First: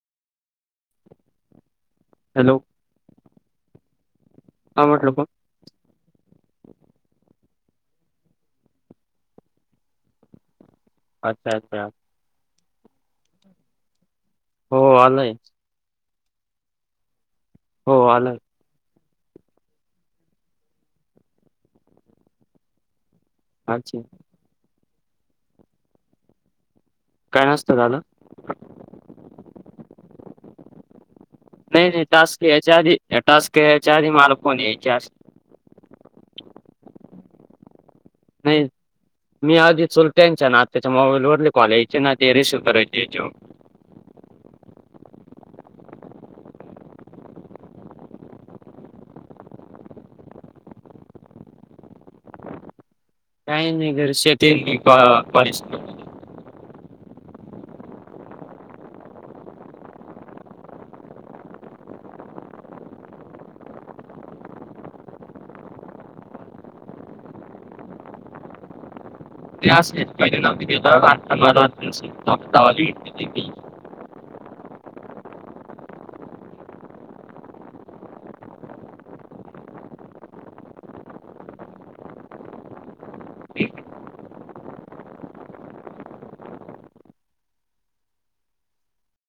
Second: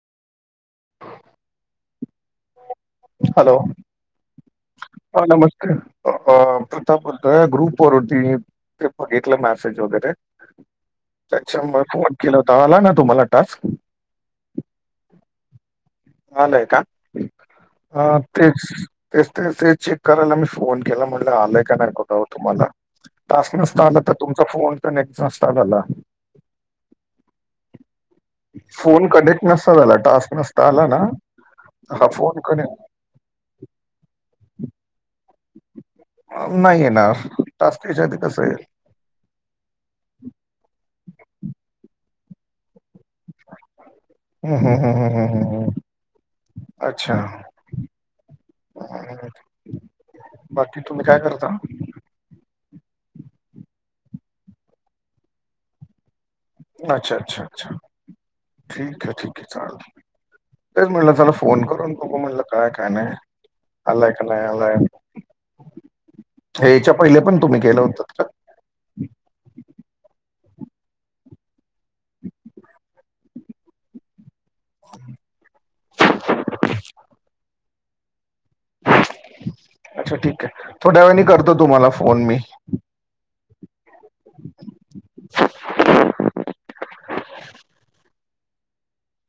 Hello hello हा म्हटलं ह कोण नमस्कार प्रथ ग्रुप ववर होती ते बघितलं मेसेज वगैरे अच्छा त्याच्या अच्छा फोन केला होता आला ना तुम्हाला टास्क हो आलंय आलंय का हो आलंय तेच तेच तेच ते चेक करायला मी फोन केला म्हटलं आलाय का नाही कठवर तुम्हाला तस्क नसता आला अच्छा तर तुमचा फोन तर नेक् नसता झाला. काय नसतं झालं फोन कनेक्ट नसता झाला टास् नसता काला ना ह फोन कणे या टास्क या्यायच्या आधी मला फोन यायच्या नाहीये ना तच त्याच्या नाही. मी आधी चुल त्यांच्या ना आ त्याच्या मोबाईल वरली कॉलेजचे ना ते रिसीव करायची हम् हम् हम् हम् हम् हम्.. अच्छा बाकी तुम्ही काय करता काही नाही घर शती अच्छा अच्छा अच्छा ठीक आहे ठीक आहे चा तेच म्हटलं चला फोन करून बोघो म्हटलं काय काय नाही. आलाय का नाहीय आलाय हच्या पहिले पण तुम्ही केलं होत. [unintelligible] [inaudible] अच्छा ठीक आहे, थोड्या वेळा नी करतो तुम्हाला फोन मी [inaudible]